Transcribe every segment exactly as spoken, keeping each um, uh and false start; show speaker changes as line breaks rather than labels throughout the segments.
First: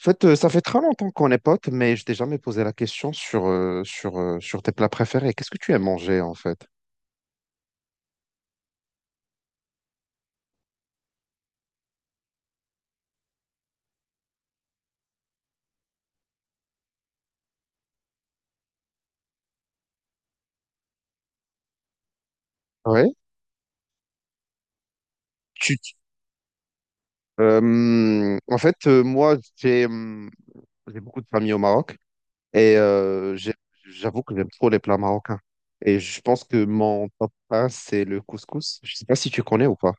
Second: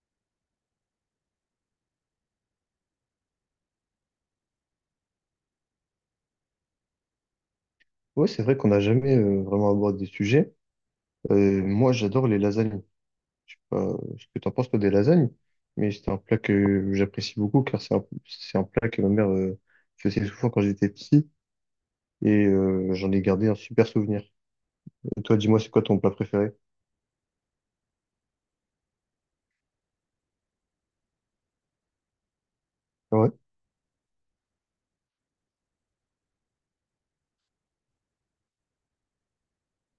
En fait, euh, ça fait très longtemps qu'on est potes, mais je t'ai jamais posé la question sur, euh, sur, euh, sur tes plats préférés. Qu'est-ce que tu aimes manger, en fait?
Ouais, c'est vrai qu'on n'a jamais euh, vraiment abordé des sujets. Euh, moi, j'adore les lasagnes. Je sais pas ce que t'en penses, toi, des lasagnes, mais c'est un plat que j'apprécie beaucoup car c'est un, c'est un plat que ma mère euh, faisait souvent quand j'étais petit et euh,
Ouais.
j'en ai gardé un super souvenir. Et toi, dis-moi, c'est
Tu...
quoi
tu-
ton plat préféré?
Euh, en fait, euh, moi, j'ai hum, j'ai beaucoup de famille au Maroc et
Ouais.
euh, j'ai- j'avoue que j'aime trop les plats marocains. Et je pense que mon top un, c'est le couscous. Je sais pas si tu connais ou pas.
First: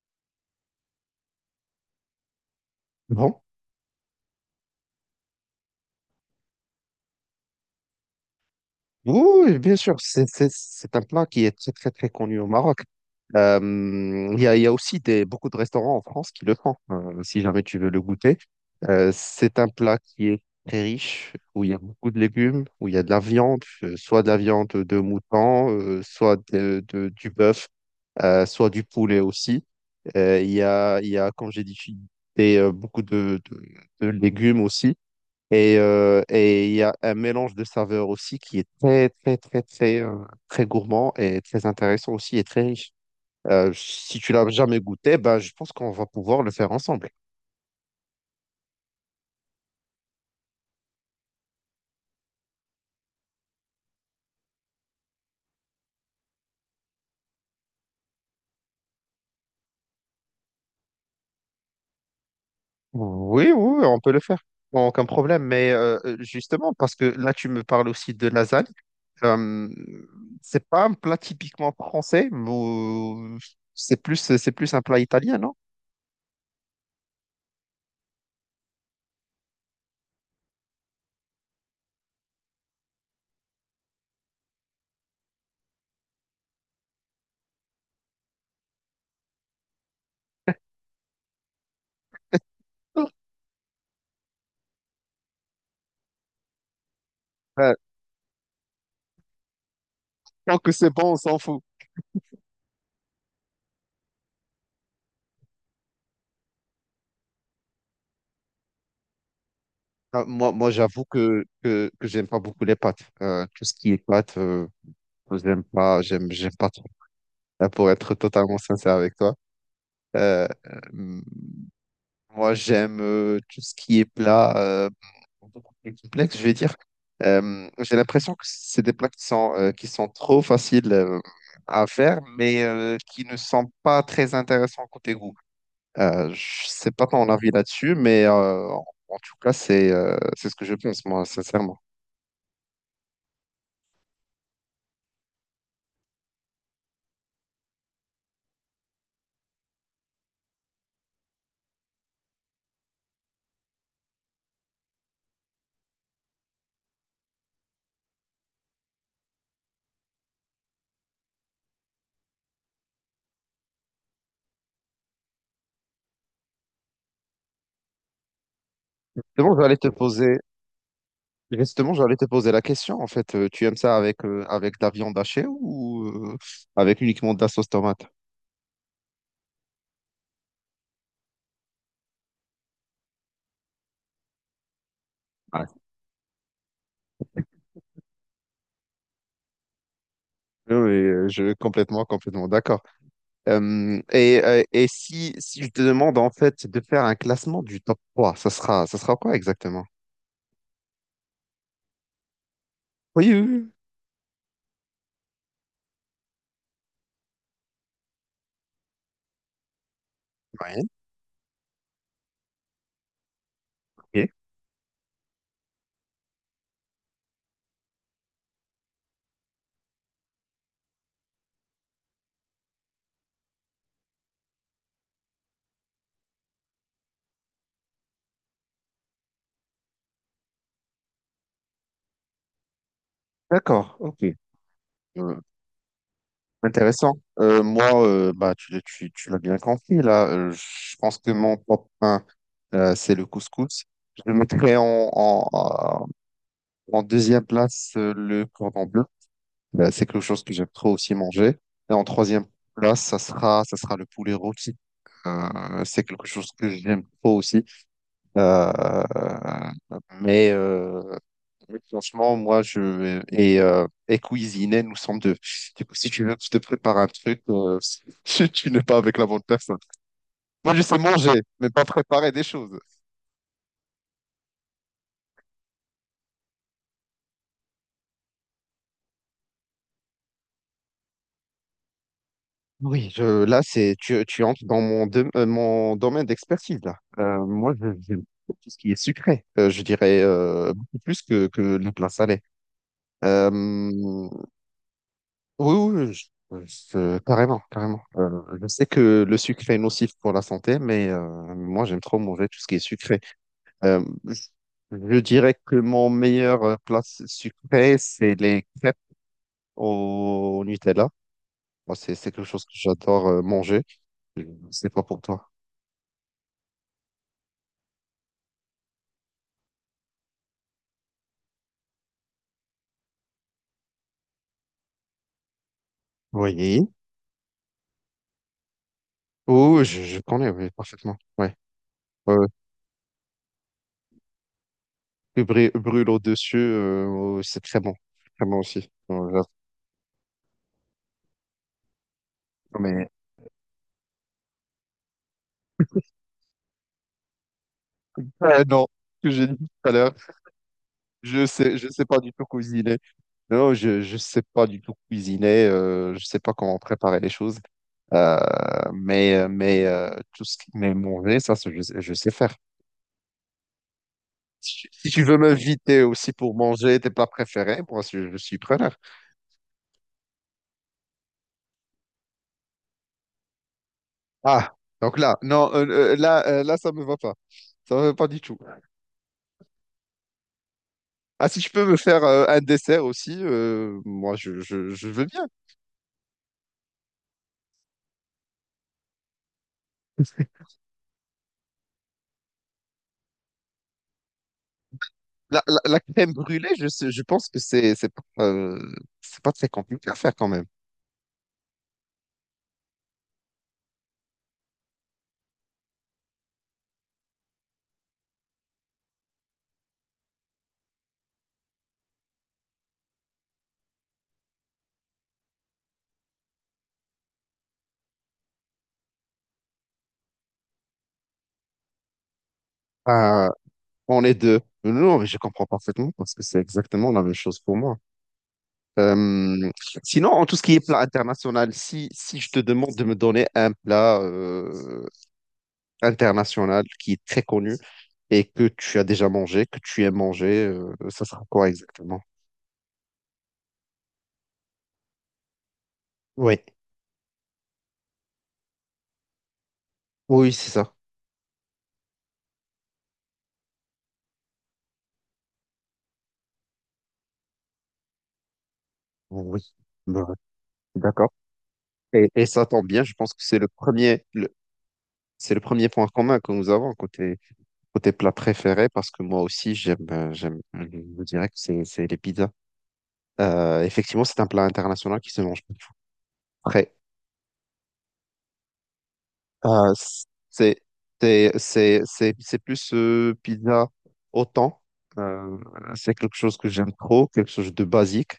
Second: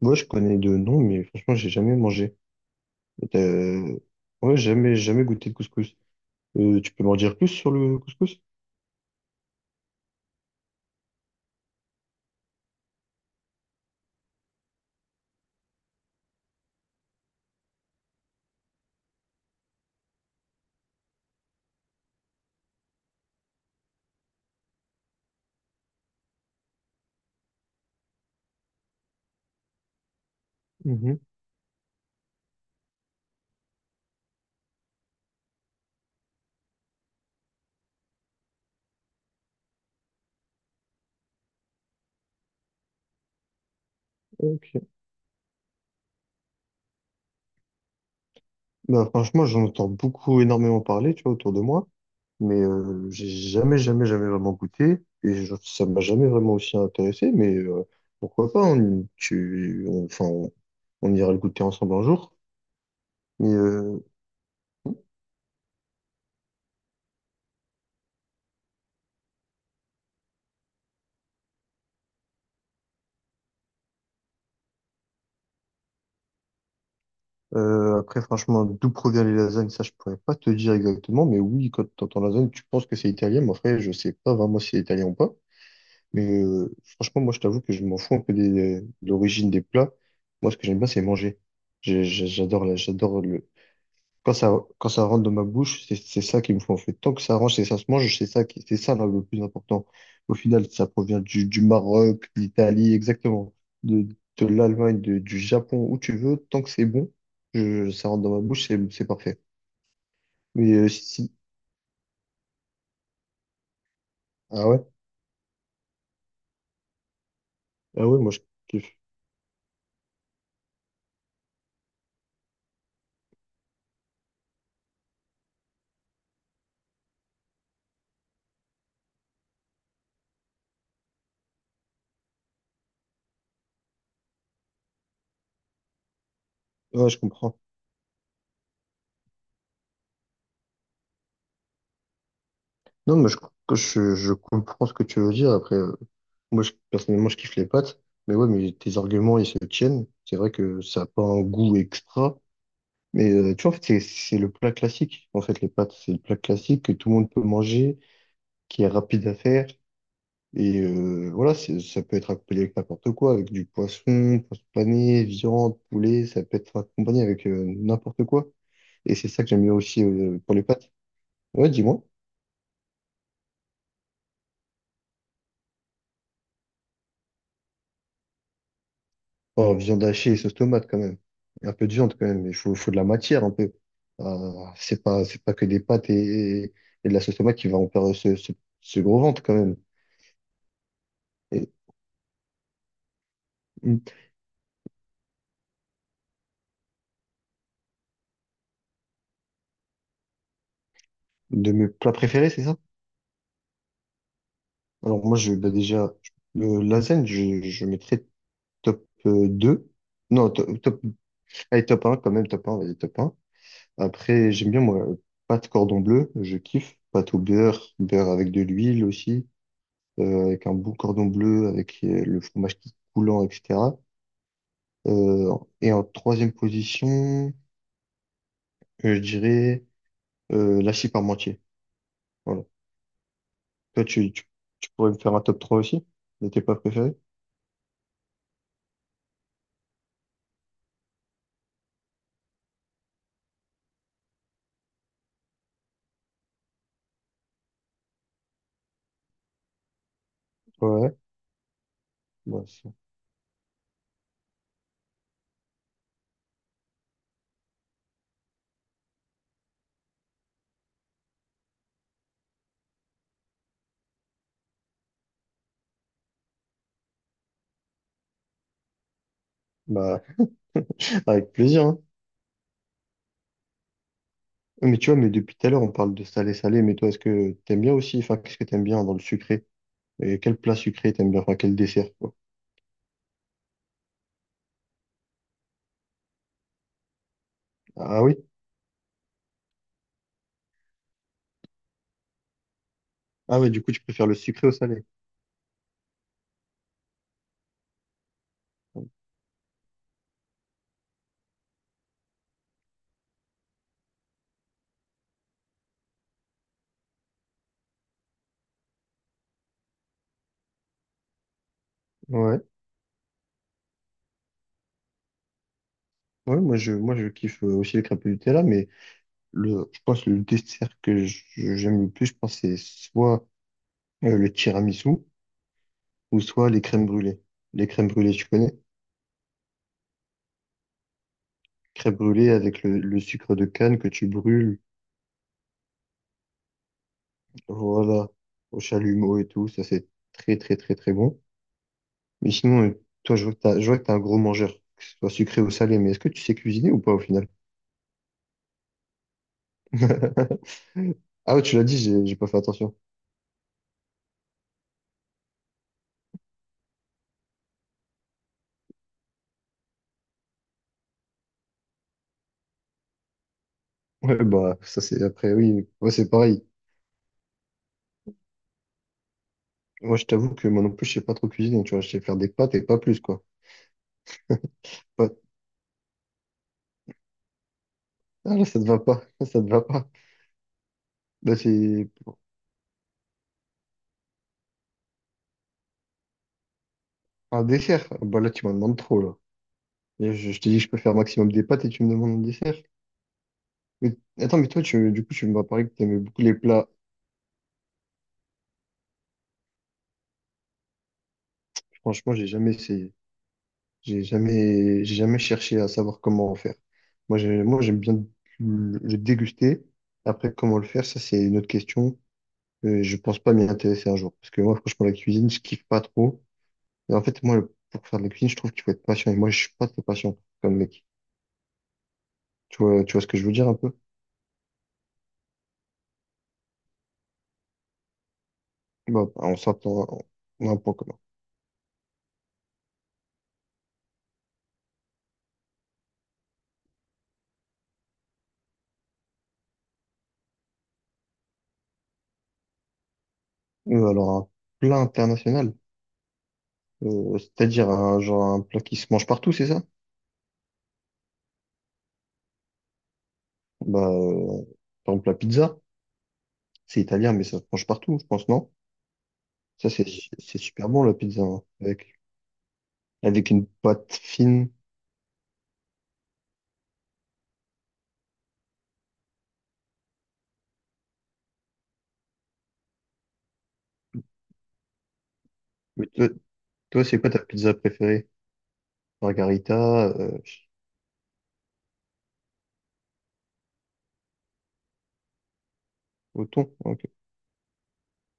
Moi, je connais de nom, mais franchement, j'ai jamais mangé. Et
Bon.
t'as- Ouais, jamais, jamais goûté de couscous. Euh, tu peux m'en dire plus sur le couscous?
Oui, oui, bien sûr, c'est c'est- c'est un plat qui est très, très, très connu au Maroc. Euh, Il y a, il y a aussi des, beaucoup de restaurants en France qui le font, euh, si jamais tu veux le goûter. Euh, c'est un plat qui est très riche, où il y a beaucoup de légumes, où il y a de la viande, euh, soit de la viande de mouton, euh, soit de, de- du bœuf, euh, soit du poulet aussi. Euh, Il y a, il y
Mhm.
a, comme j'ai dit, des, euh, beaucoup de, de de légumes aussi. Et euh, et il y a un mélange de saveurs aussi qui est très, très, très, très, euh, très gourmand et très intéressant aussi et très riche. Euh, si tu l'as jamais
Ok.
goûté, ben, je pense qu'on va pouvoir le faire ensemble.
Bah, franchement, j'en entends beaucoup, énormément parler, tu vois, autour de moi, mais euh, j'ai jamais, jamais, jamais vraiment goûté et je- ça m'a jamais vraiment aussi intéressé, mais euh, pourquoi pas, on, tu, on- enfin, on, on ira le goûter ensemble un jour. Mais
Oui, oui, oui, on
euh,
peut le faire. Bon, aucun problème. Mais euh, justement, parce que là, tu me parles aussi de lasagne. Euh, c'est pas un plat typiquement français, mais euh, c'est plus, c'est plus un plat italien, non?
euh, Après, franchement, d'où provient les lasagnes, ça, je pourrais pas te dire exactement, mais oui, quand tu entends lasagne, tu penses que c'est italien, mais après, je sais pas vraiment si c'est italien ou pas. Mais euh, franchement, moi, je t'avoue que je m'en fous un peu des, de l'origine des plats. Moi, ce que j'aime bien, c'est manger. J'ai- j'ai- J'adore, la- j'adore le, Quand ça, quand ça rentre dans ma bouche, c'est c'est ça qui me faut en fait. Tant que ça rentre et
Euh,
ça se mange, c'est ça qui, c'est ça là, le plus important. Au
Tant
final,
que
ça
c'est bon, on
provient
s'en
du,
fout.
du Maroc, de l'Italie, exactement, de, de l'Allemagne, de- du Japon, où tu veux. Tant que c'est bon, je, ça rentre dans ma bouche, c'est, c'est parfait.
Ah, Moi, moi
Mais euh, si,
j'avoue
si-
que, que, que j'aime pas beaucoup les pâtes. Euh, tout ce qui est pâtes, euh,
ah ouais,
j'aime pas, j'aime, j'aime pas trop. Là, pour
ah
être
ouais, moi je
totalement sincère
kiffe.
avec toi, euh, euh, moi, j'aime euh, tout ce qui est plat euh, beaucoup plus complexe, je vais dire. Euh, j'ai l'impression que c'est des plats qui sont, euh, qui sont trop faciles euh, à faire, mais euh, qui ne sont pas très intéressants côté goût. Euh, je sais pas
Ouais, je
ton avis
comprends.
là-dessus, mais euh, en en tout cas, c'est euh, c'est ce que je pense, moi, sincèrement.
Non, mais je, que je, je comprends ce que tu veux dire. Après, euh, moi je, personnellement, je kiffe les pâtes. Mais ouais, mais tes arguments, ils se tiennent. C'est vrai que ça n'a pas un goût extra. Mais euh, tu vois, en fait, c'est c'est le plat classique. En fait, les pâtes, c'est le plat classique que tout le monde peut manger, qui est rapide à faire. Et euh, voilà, c'est- ça peut être accompagné avec n'importe quoi, avec du poisson, poisson pané, viande, poulet, ça peut être accompagné avec euh, n'importe quoi. Et c'est ça que
Justement,
j'aime bien
j'allais te
aussi
poser,
euh, pour les pâtes. Ouais,
justement,
dis-moi.
j'allais te poser la question. En fait, Euh, tu aimes ça avec, euh, avec de la viande hachée ou euh, avec uniquement de la sauce tomate?
Oh, viande hachée et sauce tomate quand même. Un peu de viande quand même, il faut, faut de la matière un peu. Euh, c'est pas, c'est pas que
Ah,
des pâtes et, et de la sauce tomate qui va en faire ce, ce, ce gros ventre quand même.
oui, oui, euh, je
Et-
complètement, complètement d'accord. Euh, et euh, et si, si je te demande en fait de faire un classement du top trois ça sera, ça sera quoi exactement?
De mes plats préférés, c'est ça?
Oui, oui, oui.
Alors moi, je, bah déjà, euh, lasagne, je, je mettrais top euh, deux. Non, to-
Ouais,
top, allez, top un quand même, top un vas-y, top un.
ok.
Après, j'aime bien, moi, pâte cordon bleu, je kiffe. Pâte au beurre, beurre avec de l'huile aussi, euh, avec un bon cordon bleu, avec euh, le fromage qui est coulant, et cetera. Euh, et en troisième position, euh, je dirais euh, par parmentier. Voilà.
D'accord,
Toi,
ok.
tu, tu, tu pourrais me faire
Euh,
un top trois aussi, de tes plats
Intéressant.
préférés?
Euh, moi, euh, bah, tu, tu, tu l'as bien compris, là. Euh, je pense que mon top un euh, c'est le couscous. Je le mettrais en, en, En deuxième place, euh, le cordon bleu. Euh, c'est quelque chose que j'aime trop aussi
Ouais,
manger. Et en troisième
bah, c'est-
place, ça sera, ça sera le poulet rôti. Euh, c'est quelque chose que j'aime trop aussi. Euh, mais, euh, mais franchement, moi, je et, euh, et cuisiner, nous sommes deux. Du coup, si tu veux, je te prépare un truc, euh, tu n'es pas avec la bonne personne.
bon. Bah,
Moi, je sais manger,
avec
mais pas
plaisir, hein.
préparer des choses.
Mais tu vois, mais depuis tout à l'heure, on parle de salé-salé, mais toi, est-ce que t'aimes bien aussi? Enfin, qu'est-ce que t'aimes bien dans le sucré? Et quel plat sucré t'aimes bien? Enfin, quel dessert, quoi.
Oui, je, là, c'est, tu, tu entres dans mon, dom- euh, mon domaine d'expertise, là. Euh, moi, je- j'aime
Ah oui?
beaucoup tout ce qui est sucré. Euh, je dirais euh, beaucoup plus que, que le plat salé.
Ah ouais, du
Euh,
coup, tu préfères le sucré au salé.
oui, oui, oui, je- euh, je- carrément, carrément. Euh, je sais que le sucré est nocif pour la santé, mais euh, moi, j'aime trop manger tout ce qui est sucré. Euh, je, je dirais que mon meilleur euh, plat sucré, c'est les crêpes au Nutella. Moi, c'est c'est quelque
Ouais.
chose que j'adore euh, manger. Je sais pas pour toi.
Ouais, moi, je, moi, je kiffe euh, aussi les crêpes au Nutella, mais le, je pense que le dessert que je- j'aime le plus, je pense, c'est soit euh, le tiramisu ou soit les
Oui.
crèmes brûlées. Les crèmes brûlées, tu connais?
Oh, je, je connais, oui, parfaitement. Ouais.
Crêpes
Ouais, ouais.
brûlées avec le, le sucre de canne que tu brûles,
Le brû- brûle au-dessus, euh, oh, c'est très bon.
voilà,
Très bon
au
aussi. Bon,
chalumeau
j'avoue.
et tout, ça, c'est très, très, très, très bon. Mais sinon, euh,
Mais
toi, je vois que t'as, je vois que t'es un gros mangeur, que ce soit sucré ou salé, mais est-ce que tu sais cuisiner ou pas au final?
Euh, non, ce que j'ai dit tout à l'heure, je
Ah ouais, tu
sais,
l'as
je
dit,
sais pas
j'ai
du
j'ai
tout
pas fait attention.
cuisiner. Non, je, je sais pas du tout cuisiner. Euh, je sais pas comment préparer les choses. Euh, mais, euh, mais euh, tout ce qui mais manger, ça, c'est- je, sais- je sais faire.
Ouais,
Si,
bah
tu
ça
si tu
c'est
veux
après, oui,
m'inviter
moi c'est
aussi pour
pareil.
manger tes plats préférés, moi, je, je suis preneur.
Moi je t'avoue que moi non plus je sais pas trop cuisiner, tu vois, je sais faire des pâtes et pas plus quoi.
Ah, donc là,
Pas-
non, euh, euh, là, euh, là, ça me va pas. Ça me va pas du
Ah
tout.
là ça te va pas, ça te va pas.
Ah,
Là
si je peux me
c'est
faire euh, un dessert aussi, euh, moi, je, je, je veux bien.
un dessert, bah là tu m'en demandes trop là. Et je, je t'ai dit que je peux faire maximum des pâtes et tu me demandes un dessert. Mais attends, mais toi tu, du coup tu
La,
m'as
la,
parlé que
la
t'aimais
crème
beaucoup les
brûlée, je,
plats.
sais- je pense que c'est, c'est pas, euh, c'est pas très compliqué à faire quand même.
Franchement j'ai jamais essayé. J'ai jamais, j'ai jamais cherché à savoir comment en faire. Moi, j'ai- moi, j'aime bien le le déguster. Après, comment le faire, ça, c'est une autre question. Euh, je pense pas m'y intéresser un jour. Parce que moi, franchement, la cuisine, je kiffe pas trop. Et en fait, moi, le- pour faire de la cuisine, je trouve qu'il faut être patient. Et moi, je suis pas très patient comme mec. Tu vois, tu vois ce que je
Ah,
veux dire un peu?
on est deux. Non, mais je comprends parfaitement parce que c'est exactement la même chose pour moi.
Bah, on
Euh,
s'attend,
Sinon, en tout ce
on
qui
a un
est
point
plat
commun.
international, si, si je te demande de me donner un plat, euh, international qui est très connu et que tu as déjà mangé, que tu aimes manger, euh, ça sera quoi exactement?
Euh, alors, un plat international,
Oui,
euh, c'est-à-dire un, genre, un plat qui se mange partout, c'est ça?
oui, c'est ça.
Bah, euh, par exemple, la pizza, c'est italien, mais ça se mange partout, je pense, non?
Oui,
Ça, c'est
bah,
c'est super bon, la
d'accord.
pizza, hein, avec,
Et, et ça tombe bien, je pense que
avec
c'est
une
le
pâte
premier, le-
fine.
c'est le premier point commun que nous avons côté, côté plat préféré, parce que moi aussi, j'aime, euh, j'aime, je vous dirais que c'est, c'est les pizzas. Euh, effectivement, c'est un plat international qui se mange partout.
Mais toi, toi, c'est quoi ta pizza préférée?
Euh,
Margarita, euh,
c'est c'est c'est c'est c'est plus euh, pizza au thon. Euh, voilà, c'est quelque
au
chose que
thon? Hein,
j'aime
ok.
trop, quelque chose de basique.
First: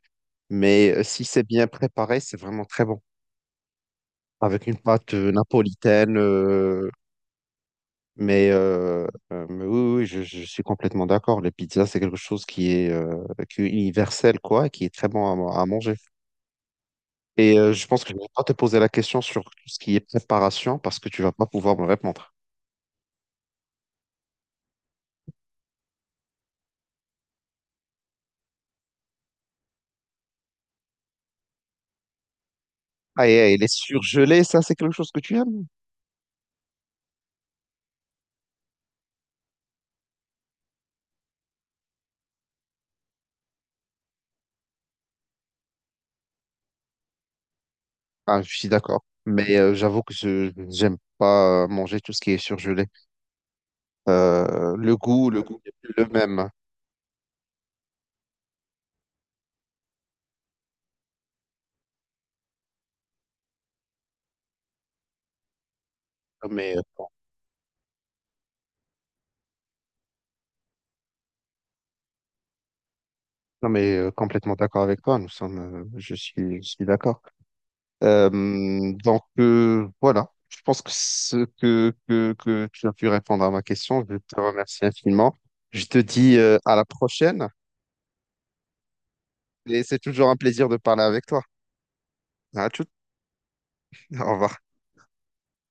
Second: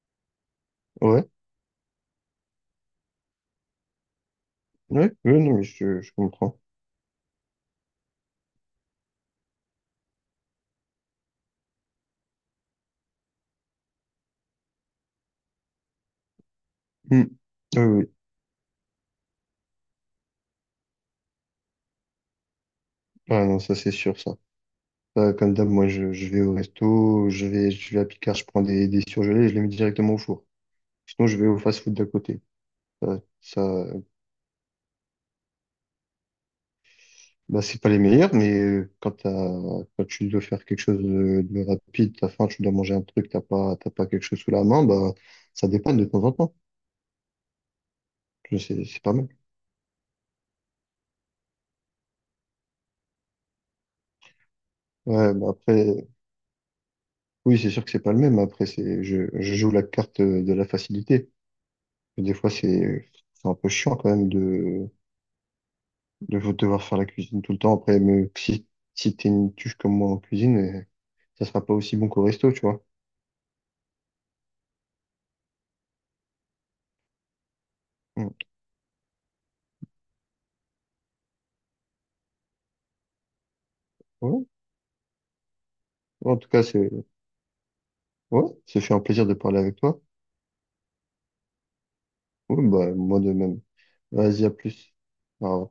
Mais euh, si
Ouais,
c'est bien préparé, c'est vraiment très bon. Avec une pâte
ouais,
euh,
ouais, non, mais je, je
napolitaine.
comprends.
Euh, mais, euh, euh, mais oui, oui, je, je suis complètement d'accord. Les pizzas, c'est quelque chose qui est, euh, qui est universel, quoi, et qui est très bon à, à manger.
Hmm.
Et euh,
Oui, oui,
je pense que
oui.
je ne vais pas te poser la question sur tout ce qui est préparation parce que tu vas pas pouvoir me répondre.
Ah non, ça, c'est sûr, ça. Ça, comme d'hab, moi, je, je vais au resto, je vais, je vais à Picard, je prends des, des surgelés et je les mets directement au four. Sinon, je vais au fast-food d'à côté. Ça,
Ah, et, et les
ça,
surgelés, ça, c'est quelque chose que tu aimes?
bah, c'est pas les meilleurs, mais euh, quand, t'as- quand tu dois faire quelque chose de, de rapide, t'as faim, tu dois manger un truc, t'as pas, t'as pas quelque chose sous la main, bah, ça dépanne de temps en temps.
Ah, je
Je
suis
sais. C'est
d'accord.
pas mal.
Mais euh, j'avoue que je j'aime pas euh, manger tout ce qui est surgelé. Euh, le goût,
Ouais,
le
bah
goût n'est plus le
après,
même.
oui, c'est sûr que c'est pas le même. Après, c'est, je, je joue la carte euh, de la facilité. Des fois, c'est, c'est un peu chiant quand même de, de
Non, mais, euh,
devoir faire la cuisine tout le temps. Après, mais si, si t'es une tuche comme moi en cuisine, euh, ça sera pas aussi bon qu'au resto, tu vois.
non, mais euh, complètement d'accord avec toi. Nous sommes, euh, je suis, je suis d'accord. Euh,
Mm.
donc, euh, voilà. Je pense que ce que, que, que tu as pu répondre à ma question, je te
Ouais.
remercie infiniment. Je te dis
En tout
euh,
cas,
à la
c'est,
prochaine
ouais, ça fait un plaisir de parler avec
et c'est
toi.
toujours un plaisir de parler avec toi.
Oui,
À tout.
bah, moi de même.
Au
Vas-y, à
revoir.
plus. Au revoir.